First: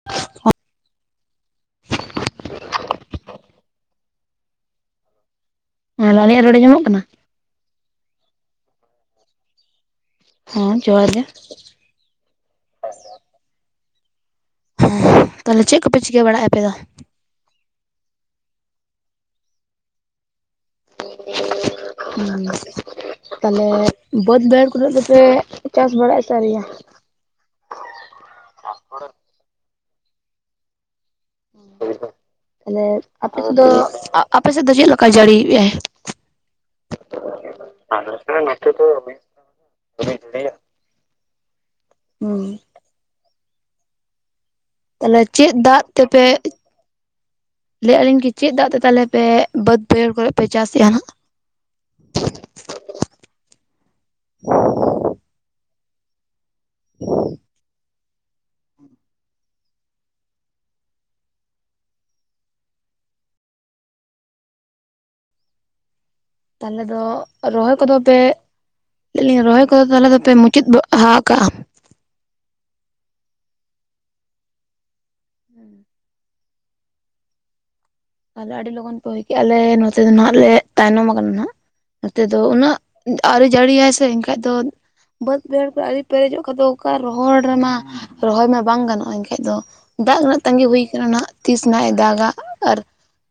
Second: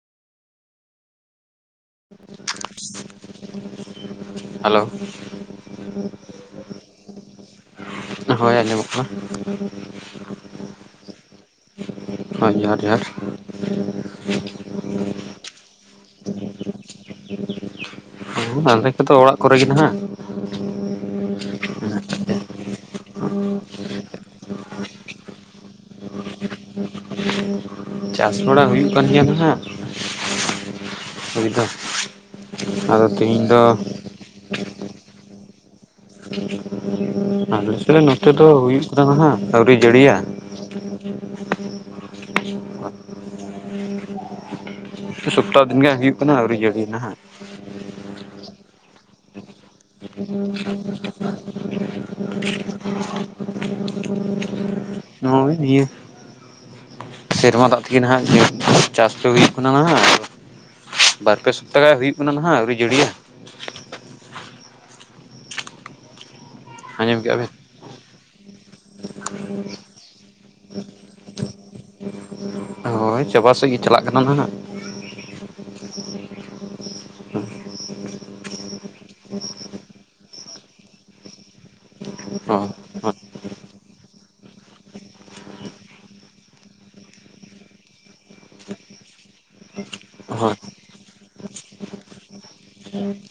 [inaudible] Hello ᱦᱮᱸ ᱟᱞᱮᱭᱟᱜ ᱨᱚᱲ ᱟᱸᱡᱚᱢᱚᱜ ᱠᱟᱱᱟ? ᱦᱳᱭ ᱟᱸᱡᱚᱢᱚᱜ ᱠᱟᱱᱟ ᱦᱚᱸ ᱡᱚᱦᱟᱨ ᱜᱮ ᱦᱳᱭ ᱡᱚᱦᱟᱨ ᱡᱚᱦᱟᱨ ᱛᱟᱦᱚᱞᱮ ᱪᱮᱫ ᱠᱚᱯᱮ ᱪᱤᱠᱟᱹ ᱵᱟᱲᱟᱭᱼᱟ ᱟᱯᱮ ᱫᱚ ᱟᱞᱮ ᱠᱚᱫᱚ ᱚᱲᱟᱜ ᱠᱚᱨᱮ ᱜᱮ ᱱᱟᱦᱟᱸᱜ ᱦᱩᱸ [unintelligible] ᱛᱟᱦᱞᱮ ᱵᱟᱹᱫᱽ ᱵᱟᱹᱭᱦᱟᱹᱲ ᱠᱚᱨᱮᱫ ᱫᱚᱯᱮ ᱪᱟᱥ ᱵᱟᱲᱟᱭᱮᱜ ᱟ ᱥᱮ ᱟᱹᱣᱨᱤᱭᱟ ᱪᱟᱥ ᱵᱟᱲᱟ ᱦᱩᱭᱩᱜ ᱠᱟᱱ ᱜᱮᱭᱟ ᱱᱟᱦᱟᱸᱜ ᱦᱩᱭ ᱫᱚ ᱛᱟᱦᱚᱞᱮ ᱟᱫᱚ ᱟᱯᱮ ᱛᱮᱦᱮᱧ ᱥᱮᱫ ᱫᱚ ᱟᱯᱮ ᱥᱮᱫ ᱫᱚ ᱪᱮᱫ ᱞᱮᱠᱟ ᱡᱟᱹᱲᱤ ᱮᱫᱼᱟᱭ ᱟᱞᱮ ᱥᱮᱫ ᱱᱚᱛᱮ ᱫᱚ ᱦᱩᱭᱩᱜ ᱠᱟᱱᱟ ᱱᱟᱦᱟᱸᱜ ᱟᱹᱣᱨᱤ ᱡᱟᱹᱲᱤᱭᱟ [inaudible] ᱦᱩᱸ ᱛᱟᱦᱞᱮ ᱪᱮᱫ ᱥᱚᱯᱛᱟᱦᱚ ᱫᱤᱱ ᱫᱟᱜ ᱜᱮ ᱦᱩᱭᱩᱜ ᱛᱮᱯᱮ ᱠᱟᱱᱟ ᱟᱹᱣᱨᱤ ᱡᱟᱹᱲᱤᱭᱟ ᱱᱟᱦᱟᱜ ᱞᱟᱹᱭᱮᱫᱼᱟᱹᱞᱤᱧ ᱠᱤ ᱪᱮᱫ ᱫᱟᱜ ᱛᱮ ᱛᱟᱦᱚᱞᱮ ᱯᱮ ᱵᱟᱹᱫᱽ ᱵᱟᱹᱭᱦᱟᱹᱲ ᱠᱚᱨᱮ ᱯᱮ ᱪᱟᱥ ᱮᱫ ᱱᱟᱦᱟᱸᱜ [inaudible] ᱱᱚ ᱤᱭᱟᱹ ᱥᱮᱨᱢᱟ ᱫᱟᱜ ᱛᱮᱜᱮ ᱱᱟᱦᱟᱸᱜ ᱪᱟᱥ ᱫᱚ ᱦᱩᱭᱩᱜ ᱠᱟᱱᱟ ᱱᱟᱦᱟᱸᱜ ᱵᱟᱨ ᱯᱮ ᱥᱚᱯᱛᱟ ᱜᱟᱱ ᱦᱩᱭᱩᱜ ᱠᱟᱱᱟ ᱱᱟᱦᱟᱸᱜ ᱟᱹᱣᱨᱤ ᱡᱷᱟᱹᱲᱤᱭᱟ ᱛᱟᱦᱚᱞᱮ ᱫᱚ ᱟᱸᱡᱚᱢ ᱠᱮᱜᱼᱟ ᱵᱮᱱ ᱨᱚᱦᱚᱭ ᱠᱚᱫᱚ ᱯᱮ ᱞᱟᱹᱭ ᱫᱟᱹᱧ ᱨᱚᱦᱚᱭ ᱠᱚᱫᱚ ᱛᱟᱦᱚᱞᱮ ᱫᱚᱯᱮ ᱢᱩᱪᱟᱹᱫ ᱵᱟᱲᱟ ᱦᱟ ᱠᱟᱜᱼᱟ ᱦᱳᱭ ᱪᱟᱵᱟᱥᱮᱫ ᱜᱮ ᱪᱟᱞᱟᱜ ᱠᱟᱱᱟ ᱱᱟᱦᱟᱜ ᱦᱮᱸ ᱛᱟᱦᱞᱮ ᱟᱹᱰᱤ ᱞᱚᱜᱚᱱ ᱯᱮ ᱦᱩᱭ ᱠᱮᱫ ᱟᱞᱮ ᱱᱚᱛᱮ ᱫᱚ ᱱᱟᱱᱟᱜ ᱞᱮ ᱛᱟᱭᱱᱚᱢ ᱟᱠᱟᱱᱟ ᱱᱟᱱᱟᱜ ᱱᱚᱛᱮ ᱫᱚ ᱦᱳᱭ ᱩᱱᱟᱹᱜ ᱟᱹᱣᱨᱤ ᱡᱟᱹᱲᱤᱭᱟᱭ ᱥᱮ ᱮᱱᱠᱷᱟᱡ ᱫᱚ ᱵᱟᱹᱫᱽ ᱵᱟᱹᱭᱦᱟᱹᱲ ᱠᱚ ᱟᱹᱣᱨᱤ ᱯᱮᱨᱮᱡᱚᱜ ᱠᱷᱟᱱ ᱫᱚ ᱚᱠᱟ ᱨᱚᱦᱚᱲ ᱨᱮᱢᱟ, ᱨᱚᱦᱚᱭ ᱢᱟ ᱵᱟᱝ ᱜᱟᱱᱚᱜᱼᱟ ᱮᱱᱠᱷᱟᱡ ᱫᱚ ᱫᱟᱜ ᱨᱮᱱᱟᱜ ᱦᱳᱭ ᱛᱟᱺᱜᱤ ᱦᱩᱭ ᱠᱟᱱᱟ ᱛᱤᱥ ᱱᱟᱦᱟᱸᱜ ᱮ ᱫᱟᱜᱟ ᱟᱨ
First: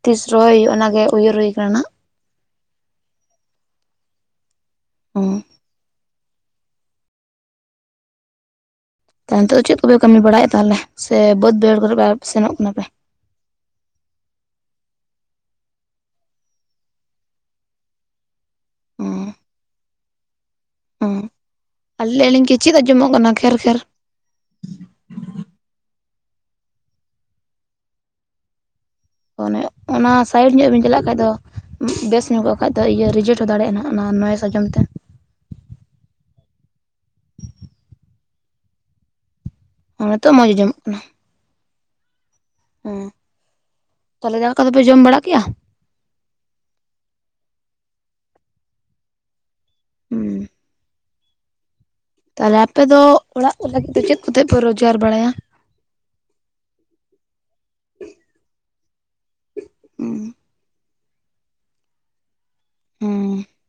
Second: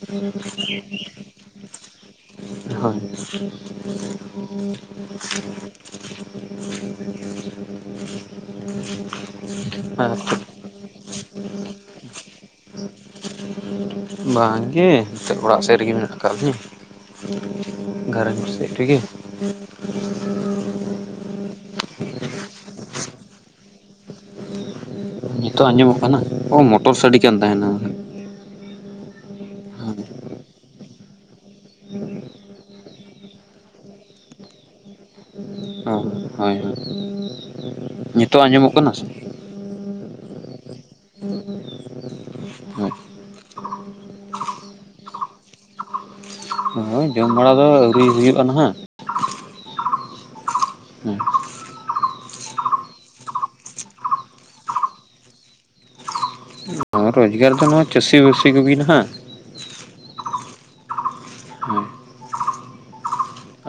ᱛᱤᱥ ᱨᱚᱦᱚᱭ ᱦᱩᱭᱩᱜᱼᱟ, ᱚᱱᱟᱜᱮ ᱩᱭᱦᱟᱹᱨ ᱦᱩᱭ ᱠᱟᱱᱟ ᱱᱟᱦᱟᱸᱜ ᱦᱳᱭ ᱦᱩᱸ ᱱᱤᱛᱚᱜ ᱫᱚ ᱪᱮᱫ ᱠᱚᱯᱮ ᱠᱟᱹᱢᱤ ᱵᱟᱲᱟᱭᱮᱫ-ᱟ ᱛᱟᱦᱚᱞᱮ ᱥᱮ ᱵᱟᱹᱫ ᱵᱟᱹᱭᱦᱟᱹᱲ ᱠᱚᱨᱮ ᱥᱮᱱᱚᱜ ᱠᱟᱱᱟ ᱯᱮ᱾ [unintelligible] ᱵᱟᱝᱜᱮ ᱱᱤᱛᱚᱜ ᱚᱲᱟᱜ ᱥᱮᱫ ᱨᱮᱜᱮ ᱢᱮᱱᱟᱜ ᱠᱟᱜ ᱞᱤᱧ᱾ ᱜᱷᱟᱨᱚᱸᱡᱽ ᱥᱮᱫ ᱨᱮᱜᱮ᱾ ᱚᱸ ᱟ ᱞᱟᱹᱭ ᱟᱞᱤᱧ ᱠᱤ ᱪᱮᱫ ᱟᱸᱡᱚᱢᱚᱜ ᱠᱟᱱᱟ ᱠᱷᱮᱨ ᱠᱷᱮᱨ? ᱱᱤᱛᱚᱜ ᱟᱸᱡᱚᱢᱚᱜ ᱠᱟᱱᱟ ᱚ ᱢᱚᱴᱚᱨ ᱥᱟᱰᱮ ᱠᱟᱱ ᱛᱟᱦᱮᱱᱟ᱾ ᱚᱱᱮ ᱚᱱᱟ ᱥᱟᱭᱤᱰ ᱧᱚᱜ ᱵᱮᱱ ᱪᱟᱞᱟᱜ ᱠᱷᱟᱡ ᱫᱚ, ᱵᱮᱥ ᱧᱚᱜᱚᱜ ᱠᱷᱟᱡ ᱫᱚ ᱤᱭᱟᱹ ᱨᱤᱡᱮᱴ ᱦᱚᱸ ᱫᱟᱲᱮᱭᱟᱜ-ᱟ, ᱱᱚ ᱱᱚ ᱱᱚᱭᱮᱥ ᱟᱸᱡᱚᱢ ᱛᱮ᱾ ᱚ ᱦᱳᱭ ᱦᱳᱭ ᱱᱤᱛᱚᱜᱴᱜ ᱟᱸᱡᱚᱢᱚᱜ ᱠᱟᱱᱟ ᱥᱮ? ᱦᱚᱸ ᱱᱤᱛᱚᱜ ᱢᱚᱸᱡᱽ ᱟᱸᱡᱚᱢᱚᱜ ᱠᱟᱱᱟ ᱦᱳᱭ ᱦᱩᱸ ᱛᱟᱦᱚᱞᱮ ᱫᱟᱠᱟ ᱠᱚᱫᱚᱯᱮ ᱡᱚᱢ ᱵᱟᱲᱟ ᱠᱮ-ᱟ? ᱦᱳᱭ ᱡᱚᱢ ᱵᱟᱲᱟ ᱫᱚ ᱟᱹᱣᱨᱤ ᱦᱩᱭᱩᱜ-ᱟ ᱱᱟᱦᱟᱜ᱾ ᱦᱩᱸ ᱦᱮᱸ ᱛᱟᱦᱚᱞᱮ ᱟᱯᱮ ᱫᱚ ᱚᱲᱟᱜ ᱠᱚ ᱞᱟᱹᱜᱤᱫ ᱫᱚ ᱪᱮᱫ ᱠᱚᱛᱮ ᱯᱮ ᱨᱚᱡᱽᱜᱟᱨ ᱵᱟᱲᱟᱭᱟ? ᱨᱚᱡᱽᱜᱟᱨ ᱫᱚ ᱱᱚᱣᱟ ᱪᱟᱹᱥᱤ ᱵᱟᱹᱥᱤ ᱠᱚᱜᱮ ᱱᱟᱦᱟᱜ᱾ ᱦᱮᱸ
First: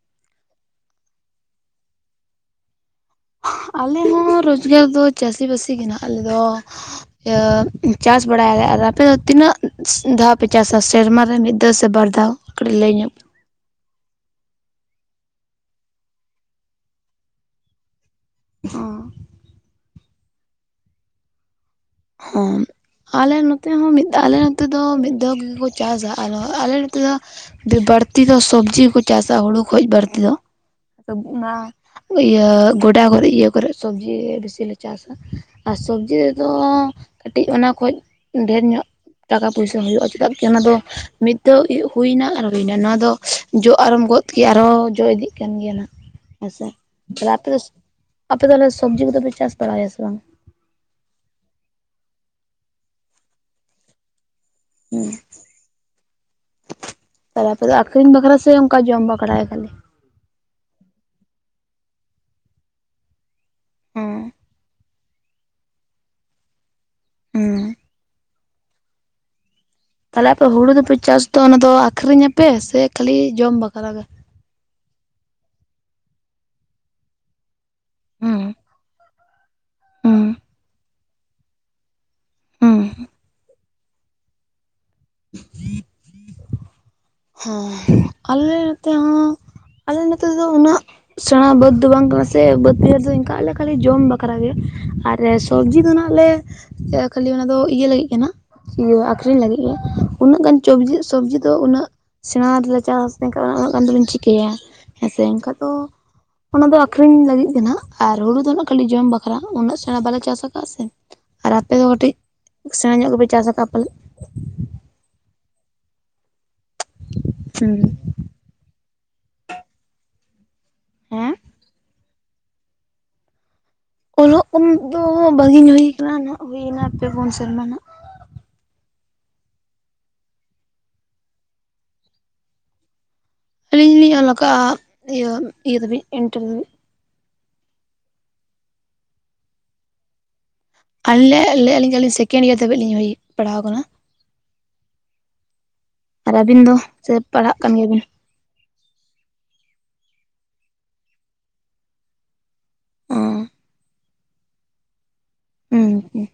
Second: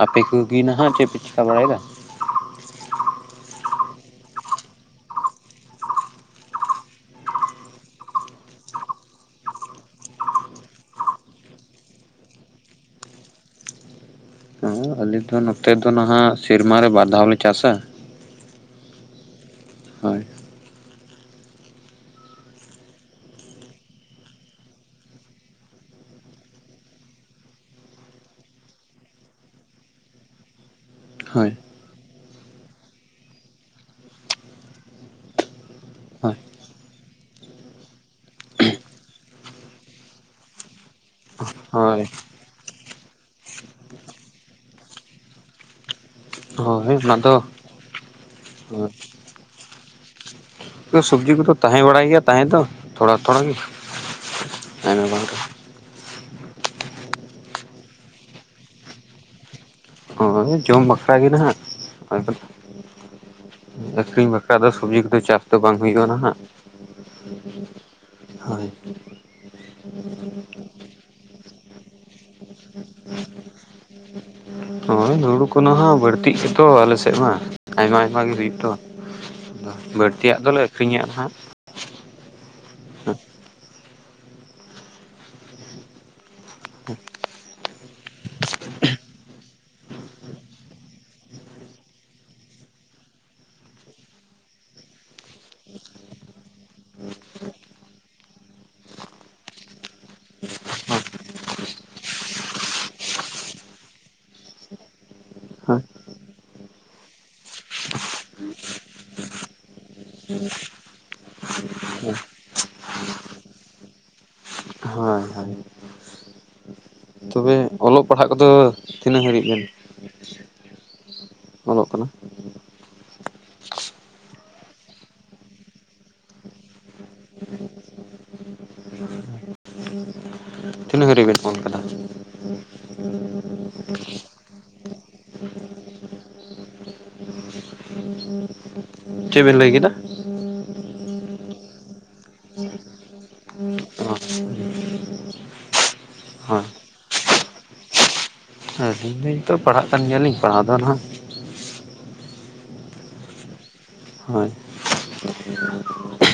ᱟᱯᱮ ᱠᱚ ᱜᱮ ᱱᱟᱦᱟᱜ ᱪᱮᱫ ᱯᱮ ᱪᱤᱠᱟ ᱵᱟᱲᱟᱭᱮᱫᱟ? ᱟᱞᱮ ᱦᱚᱸ ᱨᱳᱡᱽᱜᱟᱨ ᱫᱚ ᱪᱟᱹᱥᱤᱵᱟᱹᱥᱤ ᱜᱮ ᱦᱟᱜ, ᱟᱞᱮ ᱫᱚ ᱪᱟᱥ ᱵᱟᱲᱟᱭᱟᱞᱮ ᱟᱨ ᱟᱯᱮ ᱫᱚ ᱛᱤᱱᱟᱹᱜ ᱫᱷᱟᱣ ᱯᱮ ᱪᱟᱥᱟ ᱥᱮᱨᱢᱟ ᱨᱮ ᱢᱤᱫ ᱫᱷᱟᱣ ᱥᱮ ᱵᱟᱨ ᱫᱷᱟᱣ? ᱠᱟᱹᱴᱤᱡ ᱞᱟᱹᱭ ᱧᱚᱜ ᱦᱮᱸ ᱟᱞᱮ ᱫᱚ ᱱᱚᱛᱮ ᱫᱚ ᱱᱟᱦᱟᱜ ᱥᱮᱨᱢᱟ ᱨᱮ ᱵᱟᱨ ᱫᱷᱟᱣᱞᱮ ᱪᱟᱥᱟ᱾ ᱚ ᱦᱳᱭ ᱦᱚ ᱟᱞᱮ ᱱᱚᱛᱮ ᱦᱚᱸ ᱢᱤᱫ ᱟᱞᱮ ᱱᱚᱛᱮ ᱫᱚ ᱢᱤᱫ ᱫᱷᱟᱣ ᱜᱮᱜᱮᱠᱚ ᱪᱟᱥᱟ ᱟᱨ ᱟᱞᱮ ᱱᱚᱛᱮ ᱫᱚ ᱵᱟᱹᱲᱛᱤ ᱫᱚ ᱥᱚᱵᱽᱡᱤᱠᱚ ᱪᱟᱥᱟ, ᱦᱩᱲᱩ ᱠᱷᱚᱡ ᱵᱟᱹᱲᱛᱤ ᱫᱚ, ᱦᱳᱭ ᱚᱱᱟ ᱤᱭᱟᱹ ᱜᱚᱰᱟ ᱠᱚᱨᱮ ᱤᱭᱟᱹ ᱠᱚᱨᱮ ᱥᱚᱵᱽᱡᱤ ᱵᱤᱥᱤ ᱞᱮ ᱪᱟᱥᱟ᱾ ᱟᱨ ᱥᱚᱵᱡᱤ ᱦᱳᱭ ᱨᱮᱫᱚ ᱠᱟᱹᱴᱤᱡ ᱚᱱᱟ ᱠᱷᱚᱡ ᱰᱷᱮᱨ ᱧᱚᱜ ᱴᱟᱠᱟ ᱯᱚᱭᱥᱟ ᱦᱩᱭᱩᱜ-ᱟ ᱪᱮᱫᱟᱜ ᱠᱤ ᱚᱱᱟ ᱫᱚ ᱢᱤᱫ ᱫᱷᱟᱣ ᱦᱳᱭ ᱦᱩᱭᱱᱟ ᱟᱨ ᱦᱩᱭᱱᱟ ᱱᱚᱣᱟ ᱫᱚ ᱡᱚ ᱟᱨᱚᱢ ᱜᱚᱫ ᱠᱮᱫᱟ ᱟᱨᱦᱚᱸ ᱡᱚ ᱤᱫᱤᱜ ᱠᱟᱱ ᱜᱮᱭᱟ ᱱᱟᱜ᱾ ᱦᱮᱸᱥᱮ ᱦᱳᱭ ᱚᱱᱟ ᱛᱟᱦᱚᱞᱮ ᱟᱯᱮ ᱫᱚ ᱟᱯᱮ ᱫᱚ ᱥᱚᱵᱽᱡᱤ ᱠᱚᱫᱚ ᱯᱮ ᱪᱟᱥ ᱵᱟᱲᱟᱭᱟ ᱥᱮ ᱵᱟᱝ? ᱥᱚᱵᱡᱤ ᱠᱚᱫᱚ ᱛᱟᱦᱮᱸ ᱵᱟᱲᱟᱭ ᱜᱮᱭᱟ ᱛᱟᱦᱮᱸ ᱫᱚ ᱛᱷᱚᱲᱟ ᱛᱷᱚᱲᱟ ᱜᱮ᱾ ᱟᱭᱢᱟ ᱵᱟᱝ ᱨᱮ ᱦᱩᱸ ᱟᱯᱮ ᱫᱚ ᱟᱠᱷᱨᱤᱧ ᱵᱟᱠᱷᱨᱟ ᱥᱮ ᱚᱱᱠᱟ ᱡᱚᱢ ᱵᱟᱠᱷᱲᱟ ᱠᱷᱟᱹᱞᱤ? ᱦᱳᱭ ᱡᱚᱢ ᱵᱟᱠᱷᱨᱟ ᱜᱮ ᱱᱟᱦᱟᱜ᱾ ᱦᱮᱸ ᱟᱠᱷᱨᱤᱧ ᱵᱟᱠᱷᱨᱟ ᱫᱚ ᱥᱚᱵᱡᱤ ᱠᱚᱫᱚ ᱪᱟᱥ ᱫᱚ ᱵᱟᱝ ᱦᱩᱭᱩᱜ-ᱟ ᱱᱟ ᱦᱟᱜ᱾ ᱦᱚᱸ ᱦᱳᱭ ᱛᱟᱦᱚᱞᱮ ᱟᱯᱮ ᱦᱩᱲᱩ ᱫᱚᱯᱮ ᱪᱟᱥ ᱫᱚ ᱚᱱᱟ ᱫᱚ ᱟᱠᱷᱨᱤᱧᱟᱯᱮ ᱥᱮ ᱠᱷᱟᱹᱞᱤ ᱡᱚᱢ ᱵᱟᱠᱷᱨᱟ ᱜᱮ? ᱦᱳᱭ ᱦᱩᱲᱩ ᱠᱷᱚᱱᱟᱜ ᱵᱟᱹᱲᱛᱤᱜ ᱜᱮᱛᱚ ᱟᱞᱮ ᱥᱮᱫ ᱢᱟ ᱟᱭᱢᱟ ᱟᱭᱢᱟ ᱜᱮ ᱦᱮᱸ ᱦᱩᱭᱩᱜ ᱫᱚ᱾ ᱟᱫᱚ ᱦᱮᱸ ᱵᱟᱹᱲᱛᱤᱭᱟᱜ ᱫᱚᱞᱮ ᱟᱹᱠᱷᱨᱤᱧᱟ ᱱᱟᱦᱟᱸᱜ ᱦᱩᱸ ᱦᱮᱸ ᱟᱞᱮ ᱱᱚᱛᱮ ᱦᱚᱸ ᱟᱞᱮ ᱱᱚᱛᱮ ᱫᱚ ᱩᱱᱟᱹᱜ ᱥᱮᱬᱟ ᱵᱟᱹᱫᱽ ᱫᱚ ᱵᱟᱝ ᱠᱟᱱᱟ ᱥᱮ ᱵᱟᱹᱫᱽ ᱵᱟᱹᱭᱦᱟᱹᱲ ᱫᱚ ᱤᱱᱠᱟᱜᱞᱮ ᱠᱷᱟᱹᱞᱤ ᱡᱚᱢ ᱵᱟᱠᱷᱨᱟ ᱜᱮ᱾ ᱟᱨ ᱥᱚᱵᱽᱡᱤ ᱫᱚ ᱟᱜ ᱞᱮ ᱠᱷᱟᱹᱞᱤ ᱚᱱᱟ ᱫᱚ ᱤᱭᱟᱹ ᱞᱟᱹᱜᱤᱫ ᱠᱟᱱᱟ᱾ ᱤᱭᱟᱹ ᱟᱠᱷᱨᱤᱧ ᱞᱟᱹᱜᱤᱫ ᱜᱮ ᱩᱱᱟᱹᱜ ᱜᱟᱱ ᱪᱚᱵᱡᱤ ᱥᱚᱵᱡᱤ ᱫᱚ ᱩᱱᱟᱹᱜ ᱥᱮᱬᱟ ᱛᱮᱞᱮ ᱪᱟᱥ ᱮᱱᱠᱷᱟᱱ ᱩᱱᱟᱹᱜ ᱜᱟᱱ ᱫᱚᱞᱤᱧ ᱪᱤᱠᱟᱹᱭᱟ ᱦᱮᱸᱥᱮ? ᱮᱱᱠᱷᱟᱱ ᱫᱚ ᱦᱳᱭ ᱚᱱᱟ ᱫᱚ ᱟᱠᱷᱨᱤᱧ ᱞᱟᱹᱜᱤᱫ ᱜᱮ ᱟᱨ ᱦᱩᱲᱩ ᱫᱚ ᱱᱟᱜ ᱠᱷᱟᱹᱞᱤ ᱡᱚᱢ ᱵᱟᱠᱷᱨᱟ ᱩᱱᱟᱹᱜ ᱥᱮᱬᱟ ᱵᱟᱞᱮ ᱪᱟᱥ ᱠᱟᱫᱟ ᱥᱮ ᱟᱨ ᱟᱯᱮ ᱫᱚ ᱠᱟᱹᱴᱤᱡ ᱥᱮᱬᱟ ᱧᱚᱜ ᱜᱮᱯᱮ ᱪᱟᱥ ᱟᱠᱟᱜ-ᱟ ᱯᱟᱞᱮ ᱦᱳᱭ ᱦᱳᱭ ᱛᱚᱵᱮ ᱦᱮᱸ ᱚᱞᱚᱜ ᱯᱟᱲᱦᱟᱜ ᱠᱚᱫᱚ ᱛᱤᱱᱟᱹᱜ ᱦᱟᱹᱨᱤᱡ ᱵᱮᱱ ᱦᱮᱸ ᱚᱞᱚᱜ ᱠᱟᱱᱟ ᱚᱞᱚᱜ ᱠᱚ ᱫᱚ ᱵᱷᱟᱹᱜᱤᱧ ᱦᱩᱭ ᱟᱠᱟᱱᱟ ᱱᱟᱜ ᱦᱩᱭᱱᱟ ᱯᱮ ᱵᱩᱱ ᱥᱮᱨᱢᱟ ᱱᱷᱟᱜ ᱛᱤᱱᱟᱹᱜ ᱦᱟᱹᱨᱤᱡ‌ᱵᱤᱱ ᱚᱞ ᱟᱠᱟᱫᱟ ᱟᱹᱞᱤᱧ ᱞᱤᱧ ᱚᱞ ᱟᱠᱟᱜᱼᱟ ᱤᱭᱟᱹ ᱤᱭᱟᱹ ᱫᱷᱟᱹᱵᱤᱡ ᱮᱱᱴᱟᱨ [inaudible] ᱪᱮᱫ ᱵᱮᱱ ᱞᱟᱹᱭ ᱠᱮᱫᱟ [inaudible] ᱟᱹᱞᱤᱧ ᱞᱤᱧ ᱞᱟᱹᱭᱮᱜ-ᱟ ᱟᱹᱞᱤᱧ ᱥᱮᱠᱮᱱᱰ ᱤᱭᱟᱨ ᱫᱷᱟᱹᱵᱤᱡ ᱞᱤᱧ ᱯᱟᱲᱦᱟᱣ ᱟᱠᱟᱱᱟ [unintelligible] ᱟᱨ ᱟᱹᱵᱤᱱ ᱫᱚ ᱥᱮ ᱯᱟᱲᱦᱟᱜ ᱠᱟᱱ ᱜᱮᱭᱟ ᱵᱤᱱ ᱟᱹᱞᱤᱧ ᱛᱚ ᱯᱟᱲᱦᱟᱜ ᱠᱟᱱ ᱜᱮᱭᱟᱞᱤᱧ ᱯᱟᱲᱦᱟᱣ ᱫᱚ ᱱᱟᱦᱟᱸᱜ ᱦᱳᱭ ᱦᱮᱸ [unintelligible]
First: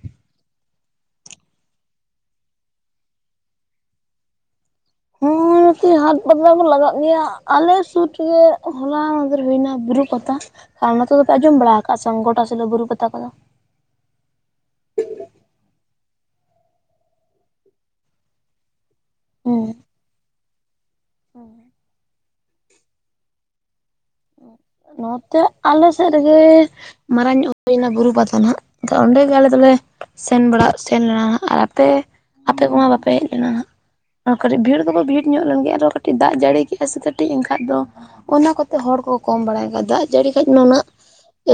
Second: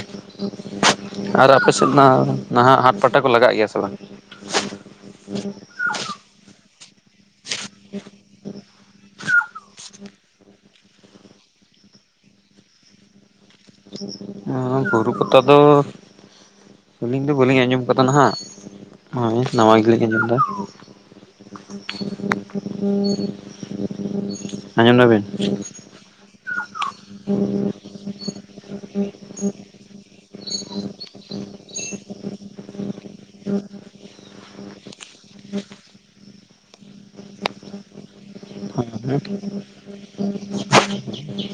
[inaudible] ᱟᱨ ᱟᱯᱮ ᱥᱮᱫ ᱢᱟ ᱱᱟᱦᱟᱸᱜ ᱦᱟᱴ ᱯᱟᱴᱟ ᱠᱚ ᱞᱟᱜᱟᱜ ᱜᱮᱭᱟ ᱥᱮ ᱵᱟᱝ ᱦᱮᱸ ᱦᱟᱛ ᱯᱟᱛᱟ ᱠᱚ ᱞᱟᱜᱟᱜ ᱜᱮᱭᱟ ᱟᱞᱮ ᱥᱩᱨ ᱨᱮᱜᱮ ᱦᱚᱞᱟ ᱢᱟᱫᱷᱮᱨ ᱦᱩᱭᱱᱟ ᱵᱩᱨᱩ ᱯᱟᱛᱟ ᱟᱨ ᱱᱚᱛᱮ ᱫᱚᱯᱮ ᱟᱸᱡᱚᱢ ᱵᱟᱲᱟ ᱟᱠᱟᱜ ᱟᱥᱮ ᱵᱟᱝ ᱜᱚᱴᱟ ᱥᱤᱞᱟᱹ ᱵᱩᱨᱩ ᱯᱟᱛᱟ ᱠᱚᱫᱚ ᱦᱚᱸ ᱨᱩ ᱯᱟᱛᱟ ᱫᱚ ᱟᱹᱞᱤᱧ ᱫᱚ ᱵᱟᱹᱞᱤᱧ ᱟᱸᱡᱚᱢ ᱠᱟᱫᱟ ᱱᱟᱦᱟᱸᱜ ᱦᱚᱭ ᱦᱩᱸ ᱱᱟᱶᱟ ᱜᱮᱞᱤᱧ ᱟᱸᱡᱚᱢ ᱫᱟ [inaudible] ᱱᱚᱛᱮ ᱟᱞᱮ ᱥᱮᱫ ᱨᱮᱜᱮ ᱢᱟᱨᱟᱝ ᱧᱚᱜ ᱦᱩᱭᱱᱟ ᱵᱩᱨᱩ ᱯᱟᱛᱟ ᱦᱟᱸᱜ ᱛᱚ ᱚᱸᱰᱮ ᱜᱮ ᱟᱞᱮ ᱫᱚᱞᱮ ᱥᱮᱱ ᱵᱟᱲᱟ ᱥᱮᱱ ᱞᱮᱱᱟ ᱦᱟᱸᱜ ᱟᱨ ᱟᱯᱮ ᱟᱯᱮ ᱠᱚᱢᱟ ᱵᱟᱯᱮ ᱦᱮᱡ ᱞᱮᱱᱟ ᱦᱟᱸᱜ ᱠᱟᱹᱴᱤᱡ ᱵᱷᱤᱲ ᱫᱚᱵᱚ ᱵᱷᱤᱲ ᱧᱚᱜ ᱞᱮᱱ ᱜᱮᱭᱟ ᱟᱨᱚ ᱠᱟᱹᱴᱤᱡ ᱫᱟᱜ ᱡᱟᱹᱲᱤ ᱠᱮᱜᱼᱟ ᱥᱮ ᱠᱟᱹᱴᱤᱡ ᱮᱱᱠᱷᱟᱡ ᱫᱚ ᱚᱱᱟ ᱠᱚᱛᱮ ᱦᱚᱲ ᱠᱚ ᱠᱚᱢ ᱵᱟᱲᱟᱭ ᱫᱟᱜ ᱡᱟᱹᱲᱤ ᱠᱷᱟᱡ ᱢᱟ ᱩᱱᱟᱹᱜ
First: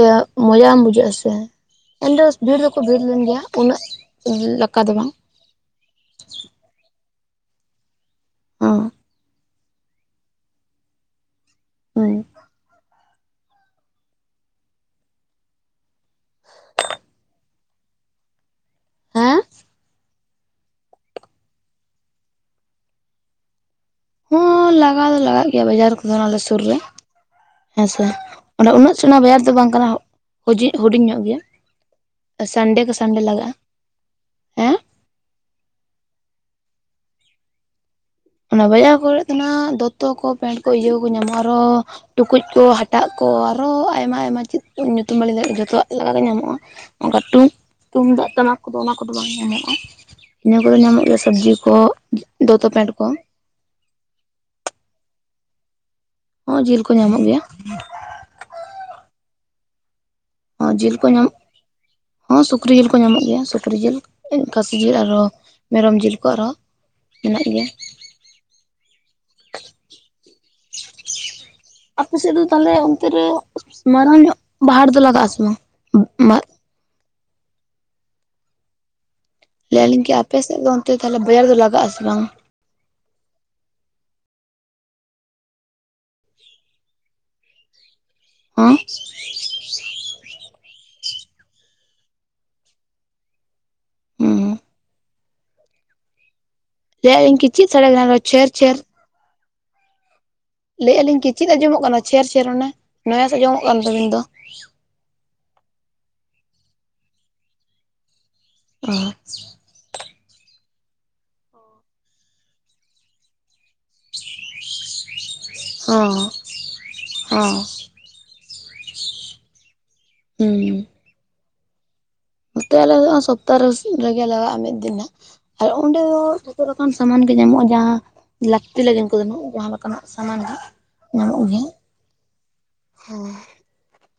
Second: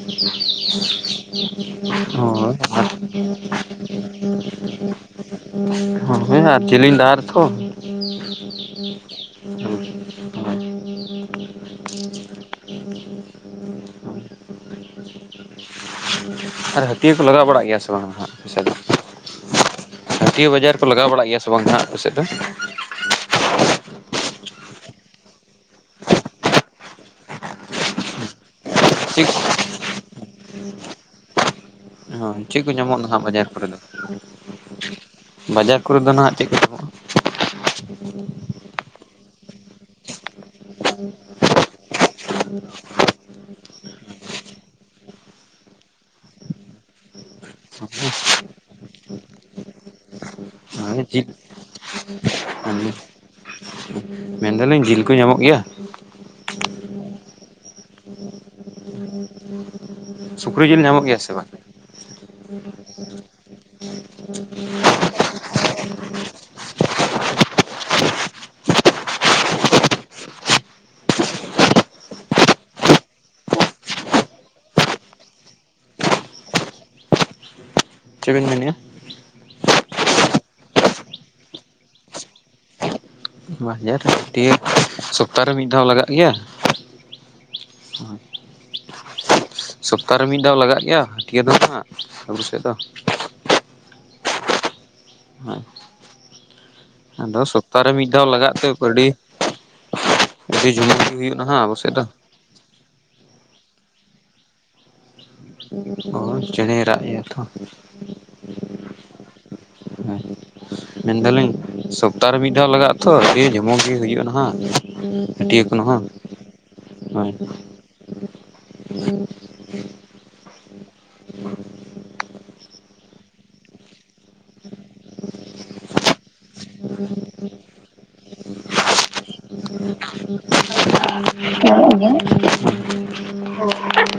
ᱮ ᱢᱚᱡᱟ ᱵᱟᱝ ᱵᱩᱡᱷᱟᱹᱜᱼᱟ ᱥᱮ ᱮᱱᱫᱚ ᱦᱳᱭ ᱵᱷᱤᱲ ᱫᱚᱠᱚ ᱵᱷᱤᱲ ᱞᱮᱱ ᱜᱮᱭᱟ ᱩᱱᱟᱹᱜ ᱞᱮᱠᱟ ᱫᱚ ᱵᱟᱝ ᱦᱚᱸ ᱦᱮᱸ ᱟᱨ ᱪᱤᱞᱤᱧ ᱰᱟᱦᱟᱨ ᱛᱷᱚ [inaudible] ᱚ [unintelligible] ᱦᱳᱭ ᱟᱨ ᱦᱟᱹᱴᱭᱟᱹ ᱠᱚ ᱞᱟᱜᱟᱣ ᱵᱟᱲᱟᱜ ᱜᱮᱭᱟ ᱥᱮ ᱥᱟ ᱵᱮᱥᱫᱟ [unintelligible] ᱦᱮᱸ ᱦᱟᱹᱴᱤᱭᱟᱹ ᱵᱟᱡᱟᱨ ᱠᱚ ᱞᱟᱜᱟᱣ ᱵᱟᱲᱟᱜ ᱜᱮᱭᱟ ᱥᱮ ᱵᱟᱝ ᱱᱟᱜ ᱟᱯᱮ ᱥᱮᱫ ᱫᱚ ᱦᱚᱸ ᱞᱟᱜᱟᱣ ᱫᱚ ᱞᱟᱜᱟᱜ ᱜᱮᱭᱟ ᱵᱟᱡᱟᱨ ᱠᱚᱫᱚ ᱟᱞᱮ ᱥᱩᱨ ᱨᱮ ᱦᱮᱸᱥᱮ ᱚᱱᱟ ᱩᱱᱟᱹᱜ ᱥᱮᱬᱟ ᱪᱮᱫ ᱵᱟᱡᱟᱨ ᱫᱚ ᱵᱟᱝ ᱠᱟᱱᱟ ᱦᱩ ᱦᱩᱰᱤᱧ ᱧᱚᱜ ᱜᱮᱭᱟ ᱪᱮᱫ ᱠᱚ ᱥᱟᱱᱰᱮ ᱧᱟᱢᱚᱜᱼᱟ ᱥᱟᱱᱰᱮ ᱦᱟᱸᱜ ᱵᱟᱡᱟᱨ ᱞᱟᱜᱟᱜᱼᱟ ᱠᱚᱨᱮ ᱫᱚ ᱦᱮᱸ ᱵᱟᱡᱟᱨ ᱠᱚᱨᱮ ᱫᱚ ᱱᱟᱦᱟᱸᱜ ᱪᱮᱫ ᱠᱚ ᱧᱟᱢᱚᱜᱼᱟ ᱚᱱᱟ ᱵᱟᱡᱟᱨ ᱠᱚᱨᱮ ᱫᱚ ᱦᱟᱸᱜ ᱫᱚᱛᱚ ᱠᱚ ᱯᱮᱱᱴ ᱠᱚ ᱤᱭᱟᱹ ᱠᱚ ᱧᱟᱢᱚᱜᱼᱟ ᱟᱨᱚ ᱴᱩᱠᱩᱡ ᱠᱚ ᱦᱟᱴᱟᱜ ᱠᱚ ᱟᱨᱚ ᱟᱭᱢᱟ ᱟᱭᱢᱟ ᱪᱮᱫ ᱧᱩᱛᱩᱢ ᱵᱟᱞᱤᱧ ᱫᱟᱲᱮᱣᱟᱜ ᱡᱚᱛᱚᱣᱟᱜ ᱞᱮᱠᱟᱜᱮ ᱧᱟᱢᱚᱜᱼᱟ ᱚᱱᱠᱟ ᱛᱩᱢᱫᱟᱜ ᱴᱟᱢᱟᱠ ᱠᱚᱫᱚ ᱚᱱᱟ ᱠᱚᱫᱚ ᱵᱟᱝ ᱧᱟᱢᱚᱜᱼᱟ ᱤᱱᱟᱹ ᱠᱚᱫᱚ ᱦᱳᱭ ᱧᱟᱢᱚᱜ ᱜᱮᱭᱟ ᱡᱤᱞ ᱥᱚᱵᱽᱡᱤ ᱠᱚ ᱫᱚᱛᱚ ᱯᱮᱱᱰ ᱠᱚ ᱫᱟᱞᱤᱧ ᱡᱤᱞ ᱠᱚ ᱧᱟᱢᱚᱜ ᱜᱮᱭᱟ ᱦᱚᱸ ᱡᱤᱞ ᱠᱚ ᱧᱟᱢᱚᱜ ᱜᱮᱭᱟ ᱥᱩᱠ ᱦᱚᱸ ᱡᱤᱞ ᱠᱚ ᱧᱟᱢᱚᱜ ᱦᱚᱸ ᱥᱩᱠᱨᱤ ᱡᱤᱞ ᱠᱚ ᱧᱟᱢᱚᱜ ᱜᱮᱭᱟ ᱥᱩᱠᱨᱤ ᱡᱤᱞ ᱠᱟᱹᱥᱤ ᱡᱤᱞ ᱟᱨᱦᱚᱸ ᱢᱮᱨᱚᱢ ᱡᱤᱞ ᱠᱚ ᱟᱨᱦᱚᱸ ᱢᱮᱱᱟᱜ ᱜᱮᱭᱟ [unintelligible] ᱟᱯᱮ ᱥᱮᱫ ᱫᱚ ᱛᱟᱦᱚᱞᱮ ᱚᱱᱛᱮ ᱨᱮ ᱢᱟᱨᱟᱝ ᱧᱚᱜ ᱵᱟᱦᱟᱴ ᱫᱚ ᱞᱟᱜᱟᱜ ᱟᱥᱮ ᱵᱟᱝ ᱪᱮ ᱵᱮᱱ ᱢᱮᱱᱮᱫᱼᱟ ᱞᱟᱹᱭᱟᱞᱤᱧ ᱠᱮ ᱟᱯᱮ ᱥᱮᱫ ᱫᱚ ᱚᱱᱛᱮ ᱛᱟᱦᱚᱞᱮ ᱵᱚᱞᱚᱲ ᱫᱚ ᱞᱟᱜᱟᱜ ᱟᱥᱮ ᱵᱟᱝ ᱵᱟᱡᱟᱨ ᱦᱟ. ᱴᱤᱭᱟ. ᱥᱚᱯᱛᱟᱨᱮ ᱢᱤᱫ ᱫᱷᱟᱣ ᱞᱟᱜᱟᱜ ᱜᱮᱭᱟ ᱦᱚᱸ ᱥᱚᱯᱛᱟᱨᱮ ᱢᱤᱫ ᱫᱷᱟᱣ ᱞᱟᱜᱟᱜ ᱜᱮᱭᱟ ᱦᱟᱹᱴᱭᱟᱹ ᱫᱚ ᱱᱟᱦᱜ ᱟᱵᱚ ᱥᱮᱫ ᱫᱚ ᱦᱩᱸ ᱦᱚᱸ ᱞᱟᱹᱭ ᱟᱹᱧ ᱠᱤ ᱪᱮᱫ ᱥᱟᱲᱮ ᱢᱤᱫ ᱠᱟᱱᱟ ᱫᱷᱟᱣ ᱪᱷᱮᱨ ᱞᱟᱜᱟᱜ ᱛᱮ ᱪᱷᱮᱨ ᱟᱹᱰᱤ ᱟᱹᱰᱤ ᱡᱷᱩᱢᱩᱨ ᱜᱮ ᱞᱟᱹᱭᱮᱜᱼᱟᱞᱤᱧ ᱠᱤ ᱦᱩᱭᱩᱜ ᱪᱮᱫ ᱱᱟᱦᱟᱜ ᱟᱵᱚ ᱟᱸᱡᱚᱢᱚᱜ ᱥᱮᱫ ᱠᱟᱱᱟ ᱫᱚ ᱪᱷᱮᱨ ᱪᱷᱮᱨ ᱚᱱᱮ ᱱᱚᱭᱟᱥ ᱟᱡᱚᱢᱚᱜ ᱠᱟᱱ ᱛᱟᱹᱵᱤᱱ ᱫᱚ ᱚ ᱪᱮᱸᱬᱮ ᱨᱟᱜ ᱮᱭᱟ ᱛᱚ ᱚ ᱦᱮᱸ ᱢᱮᱱᱫᱟᱞᱤᱧ ᱥᱚᱯᱛᱟᱦᱚ ᱨᱮ ᱢᱤᱫ ᱫᱷᱟᱣ ᱞᱟᱜᱟᱜ ᱟᱛᱚ ᱫᱤᱭᱮ ᱡᱚᱢᱚᱠ ᱜᱮ ᱦᱩᱭᱩᱜ-ᱟ ᱱᱟᱦᱟᱜ ᱦᱟᱹᱴᱤᱭᱟ‌. ᱠᱷᱚᱱ ᱦᱚᱸ ᱦᱚᱸ [inaudible] ᱦᱩᱸ ᱱᱚᱛᱮ ᱟᱞᱮ ᱥᱚᱯᱛᱟᱨᱮ ᱨᱮᱜᱮ ᱞᱟᱜᱟᱜ-ᱟ ᱢᱤᱫ ᱫᱤᱱ ᱦᱟᱸᱜ ᱟᱨ ᱚᱸᱰᱮ ᱫᱚ ᱡᱚᱛᱚ ᱞᱮᱠᱟᱱ ᱥᱟᱢᱟᱱ ᱜᱮ ᱧᱟᱢᱚᱜ-ᱟ ᱡᱟᱦᱟᱸ ᱞᱟᱹᱠᱛᱤ ᱞᱟᱹᱜᱤᱱ ᱱᱟᱦ ᱡᱟᱦᱟᱸ ᱞᱮᱠᱟᱱᱟᱜ ᱥᱟᱢᱟᱱ ᱫᱚ ᱧᱟᱢᱚᱜ ᱜᱮᱭᱟ ᱟᱹᱞᱤᱧ ᱦᱮᱸ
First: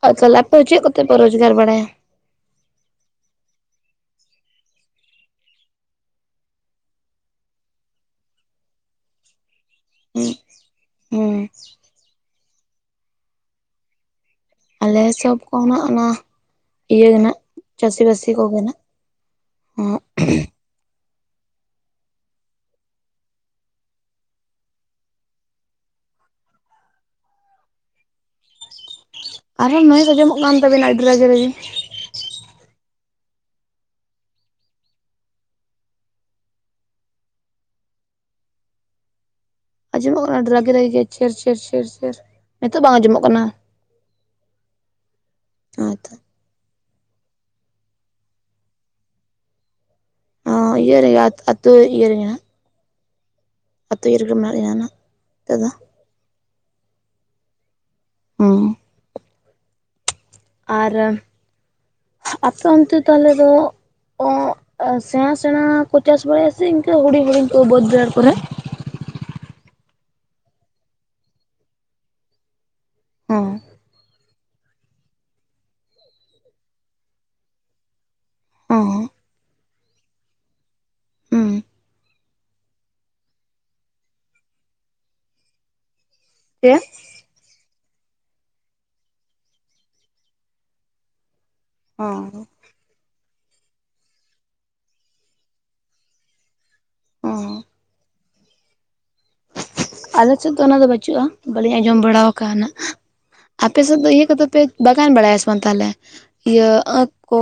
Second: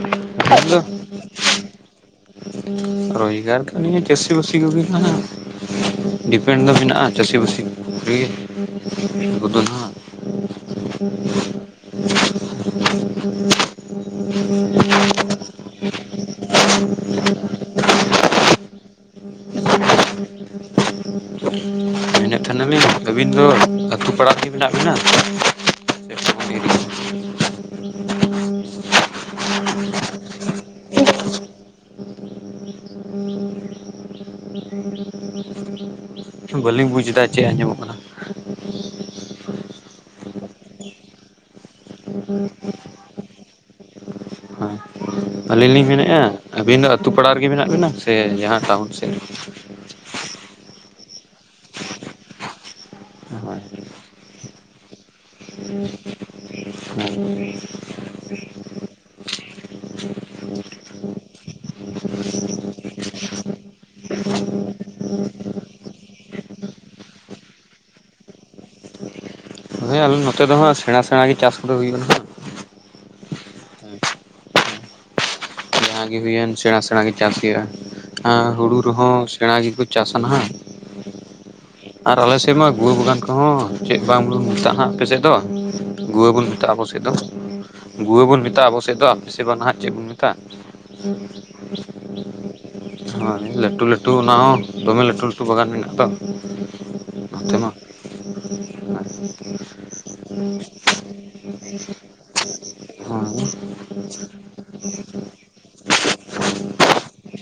ᱟᱪᱟᱞ ᱟᱞᱮ ᱟᱯᱮ ᱪᱮᱫ ᱫᱚ ᱞᱮᱠᱟ ᱠᱚᱛᱮ ᱯᱮ ᱨᱳᱡᱽᱜᱟᱨ ᱵᱟᱲᱟᱭᱟ ᱨᱳᱡᱽᱜᱟᱨ ᱫᱚ ᱱᱤᱭᱟ. ᱪᱟᱹᱥᱤ ᱵᱟᱥᱤ ᱠᱚᱜᱮ ᱱᱟᱦᱟᱜ ᱰᱤᱯᱮᱱᱰ ᱫᱚ ᱢᱮᱱᱟᱜ-ᱟ ᱪᱟᱹᱥᱤ ᱵᱟᱹᱥᱤ ᱠᱩᱨᱤ ᱜᱮ ᱩᱱᱠᱩ ᱫᱚ ᱱᱟᱦᱟᱜ ᱦᱩᱸ [unintelligible] ᱟᱞᱮ ᱦᱤᱥᱟ. ᱵ ᱠᱚᱦᱚ ᱩᱱᱟᱹᱜ ᱚᱱᱟ ᱤᱭᱟᱹ ᱱᱟᱜ ᱪᱟᱹᱥᱤ ᱵᱟᱹᱥᱤ ᱠᱚᱜᱮ ᱱᱟᱜ [unintelligible] ᱢᱮᱱᱮᱫ ᱛᱟᱦᱮᱱᱟᱞᱤᱧ ᱟᱹᱵᱤᱱ ᱫᱚ ᱟᱹᱛᱩ ᱯᱟᱲᱟ ᱨᱮ ᱢᱮᱱᱟᱜ ᱵᱤᱱᱟ ᱟᱨᱦᱚᱸ ᱱᱩᱭᱮᱡ ᱟᱸᱡᱚᱢᱚᱜ ᱠᱟᱱ ᱛᱟᱵᱮᱱᱟ ᱟᱹᱰᱤ ᱨᱟᱜᱤ ᱨᱮᱜᱤ [unintelligible] ᱵᱟᱹᱞᱤᱧ ᱵᱩᱡ ᱫᱟ ᱪᱮᱫ ᱟᱸᱡᱚᱢᱚᱜ ᱠᱟᱱᱟ ᱟᱸᱡᱚᱢᱚᱜ ᱠᱟᱱᱟ ᱟᱹᱰᱤ ᱨᱟᱹᱜᱤ ᱨᱟᱜᱤ ᱜᱮ ᱪᱷᱮᱨ ᱪᱷᱮᱨ ᱪᱷᱮᱨ ᱪᱷᱮᱨ ᱱᱤᱛᱚᱜ ᱵᱟᱝ ᱟᱸᱚᱢᱚᱜ ᱠᱟᱱᱟ ᱦᱮᱸ ᱟᱹᱞᱤᱧ ᱞᱤᱧ ᱦᱮᱸᱛᱚ ᱢᱮᱱᱮᱫᱼᱟ ᱟᱹᱵᱤᱱ ᱫᱚ ᱟ. ᱛᱩ ᱯᱟᱲᱟ ᱨᱮᱜᱮ ᱢᱮᱱᱟᱜ ᱵᱤᱱᱟ ᱥᱮ ᱡᱟᱦᱟᱸ ᱴᱟᱣᱩᱱ ᱥᱮᱫ ᱚ ᱤᱭᱟᱹ ᱨᱮ ᱟ. ᱛᱩ ᱤᱭᱟᱹ ᱨᱮ ᱦᱟᱸᱜ ᱨᱮ ᱦᱳᱭ ᱟ. ᱛᱩ ᱤᱭᱟᱹ ᱨᱮᱜᱮ ᱢᱮᱱᱟᱜ ᱞᱤᱱᱟ ᱱᱟᱦᱟᱜ ᱱᱤᱛᱚᱜ ᱫᱚ ᱦᱮᱸ ᱦᱩᱸ ᱟᱨ ᱟᱯᱮ ᱚᱱᱛᱮ ᱛᱟᱦᱚᱞᱮ ᱫᱚ ᱮᱚᱜ ᱮ ᱥᱮᱬᱟ ᱥᱮᱬᱟ ᱠᱚ ᱪᱟᱥ ᱵᱟᱲᱟᱭᱟ ᱥᱮ ᱤᱱᱠᱟᱹ ᱦᱩᱰᱤᱧ ᱦᱩᱰᱤᱧ ᱠᱚ ᱵᱟᱹᱫᱽ ᱵᱚᱭᱦᱟᱹᱲ ᱠᱚᱨᱮ ᱦᱳᱭ ᱱᱚᱛᱮ ᱫᱚ ᱦᱟᱸᱜ ᱥᱮᱬᱟ ᱥᱮᱬᱟᱟᱜ ᱜᱮ ᱪᱟᱥ ᱠᱚᱫᱚ ᱦᱩᱭᱩᱜᱼᱟ ᱚᱸ ᱡᱟᱦᱟᱸᱟ ᱜᱮ ᱦᱩᱭᱮᱱ ᱥᱮᱬᱟ ᱥᱮᱬᱟ ᱜᱮ ᱪᱟᱥ ᱦᱩᱭᱩᱜᱼᱟ ᱦᱩᱲᱩ ᱨᱮᱦᱚᱸ ᱥᱮᱬᱟ ᱜᱮᱠᱚ ᱪᱟᱥᱟ ᱱᱟᱦᱟᱜ ᱟᱨ ᱟᱞᱮ ᱥᱮᱫ ᱢᱟ ᱜᱩᱣᱟᱹ ᱵᱟᱜᱟᱱ ᱚᱦᱚᱸ ᱪᱮᱫ ᱵᱟᱝ ᱢᱮᱛᱟᱜᱼᱟ ᱟᱯᱮ ᱥᱮᱫ ᱫᱚ ᱜᱩᱣᱟᱹ ᱵᱚᱱ ᱢᱮᱛᱟᱜᱼᱟ ᱪᱮᱫ ᱟᱵᱚᱥᱮᱫ ᱫᱚ ᱜᱩᱣᱟᱹ ᱵᱚᱱ ᱢᱮᱛᱟᱜᱼᱟ ᱟᱵᱚ ᱥᱮᱫ ᱫᱚ ᱵᱮᱥᱤᱨ ᱵᱟᱝ ᱱᱟᱦᱟᱜ ᱪᱮᱫ ᱵᱚᱱ ᱢᱮᱛᱟᱜᱼᱟ ᱚ ᱦᱳᱭ ᱞᱟᱹᱴᱩ ᱞᱟᱹᱴᱩ ᱚᱱᱟ ᱦᱚᱸ ᱫᱚᱢᱮ ᱞᱟᱹᱴᱩ ᱞᱟᱹᱴᱩ ᱵᱟᱜᱟᱱ ᱢᱮᱱᱟᱜ ᱛᱚ᱾ [unintelligible] ᱟᱞᱮ ᱥᱮᱫ ᱫᱚ ᱚᱱᱟ ᱫᱚ ᱵᱟᱹᱪᱩᱜᱼᱟ ᱵᱟᱹᱞᱤᱧ ᱟᱸᱡᱚᱢ ᱵᱟᱲᱟ ᱠᱟᱣᱱᱟ᱾ ᱟᱯᱮ ᱥᱮᱫ ᱫᱚ ᱤᱭᱟᱹ ᱠᱚᱫᱚ ᱯᱮ ᱵᱟᱜᱟᱱ ᱵᱟᱲᱟᱭᱟ ᱥᱮ ᱵᱟᱝ ᱛᱟᱦᱚᱞᱮ ᱤᱭᱟᱹ ᱟᱸᱠ ᱠᱚ?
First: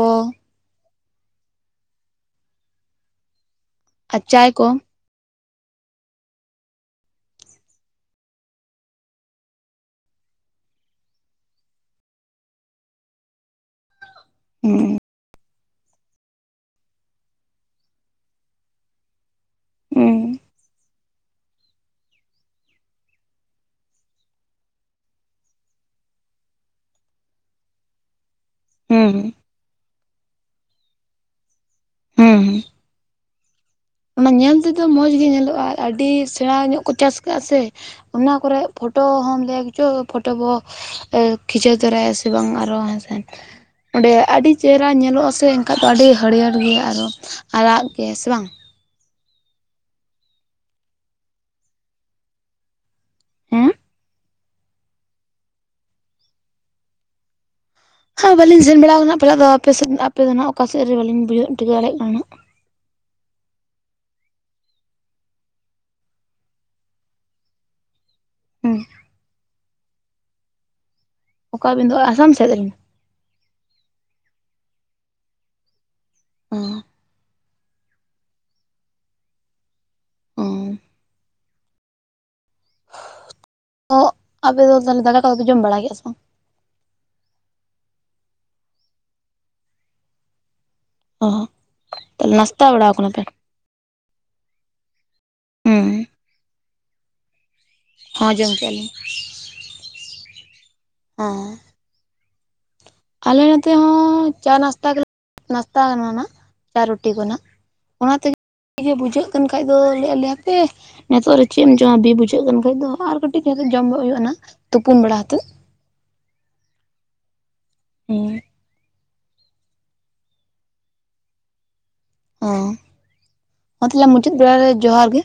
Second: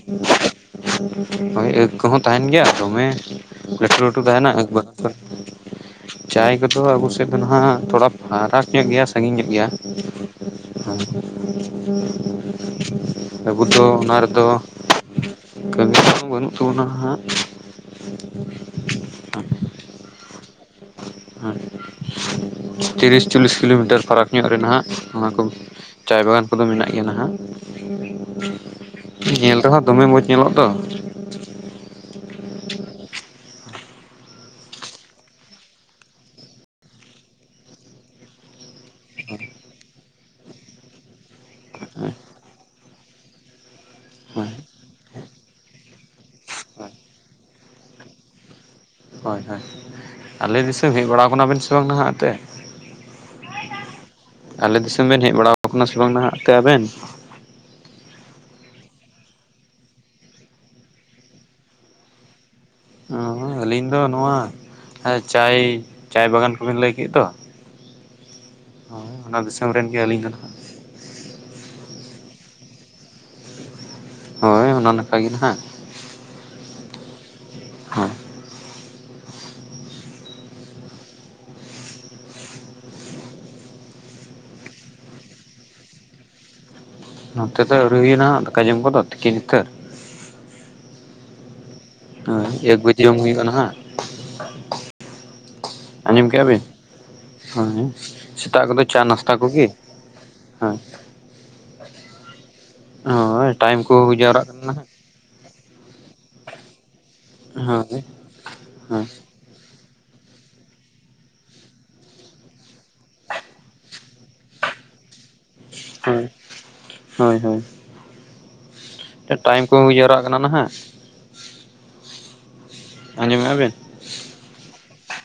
[inaudible] ᱟᱸᱠ ᱠᱚᱦᱚᱸ ᱛᱟᱦᱮᱸᱱ ᱜᱮᱭᱟ ᱫᱚᱢᱮ ᱞᱟᱹᱴᱩ ᱟᱨ ᱞᱟᱹᱴᱩ ᱪᱟᱭ ᱛᱟᱦᱮᱸᱱᱟ ᱟᱸᱠ ᱵᱟᱠ ᱠᱚ᱾ ᱪᱟᱭ ᱠᱚᱫᱚ ᱟᱵᱚ ᱥᱮᱫ ᱫᱚ ᱱᱟᱸᱜ ᱛᱷᱚᱲᱟ ᱯᱷᱟᱨᱟᱠ ᱧᱚᱜ ᱜᱮᱭᱟ ᱥᱟᱹᱜᱤᱧ ᱧᱚᱜ ᱜᱮᱭᱟ᱾ ᱟᱵᱩ ᱫᱚ ᱚᱱᱟ ᱨᱮᱫᱚ᱾ ᱦᱩᱸ ᱛᱚ ᱱᱟᱦᱟᱜ᱾ ᱦᱩᱸ ᱟᱭ [inaudible] ᱛᱤᱨᱤᱥ ᱪᱚᱞᱤᱥ ᱠᱤᱞᱳᱢᱤᱴᱟᱨ ᱯᱷᱟᱨᱟᱠ ᱧᱚᱜ ᱨᱮᱱ ᱦᱟᱸᱜ ᱚᱱᱟ ᱠᱚ᱾ ᱪᱟᱭ ᱵᱟᱜᱟᱱ ᱠᱚᱫᱚ ᱢᱮᱱᱟᱜ ᱜᱮᱭᱟ ᱱᱟᱦᱟᱜ᱾ ᱦᱩᱸ ᱧᱮᱞ ᱫᱚᱦᱟ ᱫᱚᱢᱮ ᱢᱚᱡ ᱧᱮᱞᱚᱜᱼᱟ ᱛᱚ ᱦᱮᱸ ᱦᱮᱸ᱾ ᱚᱱᱟ ᱧᱮᱞ ᱛᱮᱫᱚ ᱢᱚᱸᱡᱽ ᱜᱮ ᱧᱮᱞᱚᱜᱼᱟ ᱟᱹᱰᱤ ᱥᱮᱬᱟ ᱧᱚᱜ ᱠᱚ ᱪᱟᱥ ᱠᱟ ᱥᱮ ᱚᱱᱟ ᱠᱚᱨᱮ ᱯᱷᱳᱴᱳ ᱦᱚᱢ [unintelligible] ᱯᱷᱳᱴᱳ ᱵᱚ᱾ ᱟᱸᱠ ᱠᱷᱤᱪᱟᱹᱣ ᱛᱚᱨᱟᱭᱟ ᱥᱮ ᱵᱟᱝ ᱟᱨᱚ᱾ [unintelligible] ᱚᱸᱰᱮ ᱦᱳᱭ ᱟᱹᱰᱤ ᱪᱮᱦᱨᱟ ᱧᱮᱞᱚᱜᱼᱟ ᱥᱮ ᱮᱱᱠᱷᱟᱡ ᱫᱚ ᱟᱹᱰᱤ ᱦᱟᱹᱨᱭᱟᱹᱲ ᱜᱮᱭᱟ ᱟᱨ ᱦᱚᱸ᱾ ᱟᱨᱟᱜ ᱜᱮ ᱥᱮ ᱵᱟᱝ? ᱦᱳᱭ ᱦᱳᱭ᱾ ᱟᱞᱮ ᱫᱤᱥᱚᱢ ᱦᱮᱡ ᱵᱟᱲᱟᱣ ᱟᱠᱟᱱᱟᱵᱮᱱ ᱥᱮ ᱵᱟᱝ ᱱᱟᱦᱟᱜ ᱮᱱᱛᱮ? ᱦᱮᱸ᱾ ᱟᱞᱮ ᱫᱤᱥᱚᱢ ᱵᱮᱱ ᱦᱮᱡ ᱵᱟᱲᱟ ᱠᱟᱱᱟ ᱥᱮ ᱵᱟᱝ ᱱᱟᱦᱟᱜ ᱛᱮ ᱟᱵᱮᱱ? ᱵᱟᱞᱤᱧ ᱥᱮᱱ ᱵᱟᱲᱟ ᱟᱠᱟᱱᱟ ᱯᱟᱞᱮ ᱫᱚ ᱟᱯᱮ ᱥᱮᱫ ᱟᱯᱮ ᱫᱚ ᱱᱟᱜ ᱚᱠᱟ ᱥᱮᱫ ᱨᱮ ᱵᱟᱞᱤᱧ ᱵᱩᱡᱷᱟᱹᱣ ᱴᱷᱤᱠ-ᱟ ᱫᱟᱲᱮᱭᱟᱜ ᱠᱟᱱᱟ᱾ [unintelligible] ᱟᱞᱤᱧ ᱫᱚ ᱱᱚᱣᱟ ᱪᱟᱭ ᱪᱟᱭ ᱵᱟᱜᱟᱱ ᱠᱚᱵᱤᱱ ᱞᱟᱹᱭ ᱠᱮᱫ ᱫᱚ᱾ ᱦᱩᱸ᱾ ᱦᱳᱭ ᱚᱱᱟ ᱫᱤᱥᱚᱢ ᱨᱮᱱ ᱜᱮ ᱟᱞᱤᱧ ᱫᱚ ᱱᱟᱦᱟᱜ᱾ ᱚᱠᱟ ᱟᱵᱤᱱ ᱫᱚ ᱟᱥᱟᱢ ᱥᱮᱫ ᱨᱮᱱ? ᱦᱳᱭ ᱚᱱᱟ ᱱᱟᱠᱷᱟ ᱜᱮ ᱱᱟᱦᱟᱜ᱾ ᱚᱻ᱾ ᱦᱳᱭ ᱚ ᱟᱯᱮ ᱫᱚ ᱛᱟᱦᱚᱞᱮ ᱫᱟᱠᱟ ᱠᱚᱫᱚ ᱯᱮ ᱡᱚᱢ ᱵᱟᱲᱟ ᱠᱮᱜ-ᱟ ᱥᱮ ᱵᱟᱝ? ᱱᱚᱱᱛᱮ ᱫᱚ ᱟᱹᱣᱨᱤ ᱦᱩᱭᱮᱱᱟ ᱫᱟᱠᱟ ᱡᱚᱢ ᱠᱚᱫᱚ ᱛᱤᱠᱤᱱ ᱩᱛᱟᱹᱨ᱾ ᱚᱦ ᱛᱟᱦᱚᱞᱮ ᱦᱳᱭ ᱱᱟᱥᱛᱟ ᱮᱠ ᱵᱟᱲᱟ ᱠᱟᱱᱟ ᱯᱮ? [unintelligible] ᱦᱮᱸ᱾ ᱟᱸᱡᱚᱢ ᱠᱮᱭᱟ ᱵᱮᱱ ᱦᱮᱸ ᱦᱚᱸ ᱡᱚᱢ ᱥᱮᱛᱟᱜ ᱠᱮᱜᱼᱟ ᱠᱚᱫᱚ ᱞᱤᱧ ᱪᱟ ᱱᱟᱥᱛᱟ ᱠᱚᱜᱮ ᱦᱮᱸ? ᱦᱮᱸ᱾ ᱟᱞᱮ ᱦᱳᱭ ᱱᱚᱛᱮ ᱴᱟᱭᱤᱢ ᱠᱚ ᱦᱩᱭ ᱦᱚᱸ ᱡᱟᱣᱨᱟᱜ ᱪᱟ ᱠᱟᱱᱟ ᱱᱟᱥᱛᱟ ᱱᱟᱦᱟᱜ ᱜᱮᱞᱮ᱾ ᱱᱟᱥᱛᱟ ᱟᱠᱟᱱᱟ ᱱᱟᱦᱟᱜ ᱪᱟ ᱨᱩᱴᱤ ᱠᱚ ᱱᱟᱦᱟᱜ ᱦᱳᱭ ᱚᱱᱟ ᱛᱮᱜᱮ ᱜᱮ ᱵᱩᱡᱷᱟᱹᱜ᱾ [unintelligible] ᱠᱷᱟᱡ ᱫᱚ ᱞᱟᱹᱭ ᱮ ᱟᱞᱮ ᱦᱟᱯᱮ᱾ ᱱᱤᱛᱚᱜ ᱨᱮ ᱪᱮᱫ ᱮᱢ ᱡᱚᱢᱟ ᱵᱤ ᱵᱩᱡᱷᱟᱹᱜ ᱠᱟᱱ ᱠᱷᱟᱡ ᱫᱚ ᱟᱨ ᱠᱟᱹᱴᱤᱡ ᱛᱟᱦᱮ ᱛᱮ ᱡᱚᱢ ᱜᱚᱜ ᱦᱩᱭᱩᱜ-ᱟ ᱱᱟᱦᱟᱜ ᱛᱩᱯᱩᱱ ᱵᱟᱲᱟ ᱠᱟᱛᱮᱫ᱾ ᱦᱳᱭ ᱦᱳᱭ ᱦᱳᱭ᱾ ᱦᱮᱸ᱾ ᱴᱟᱭᱤᱢ ᱠᱚ ᱦᱩᱭ ᱡᱟᱹᱣᱨᱟᱜ ᱠᱟᱱᱟ ᱱᱟᱦᱟᱜ᱾ ᱦᱮᱸ ᱟᱸᱡᱚᱢᱮᱣᱟ ᱵᱤᱱ? ᱢᱟ ᱛᱟᱦᱚᱞᱮ ᱢᱩᱪᱟᱹᱫ ᱵᱮᱲᱟ ᱨᱮ ᱡᱚᱦᱟᱨ ᱜᱮ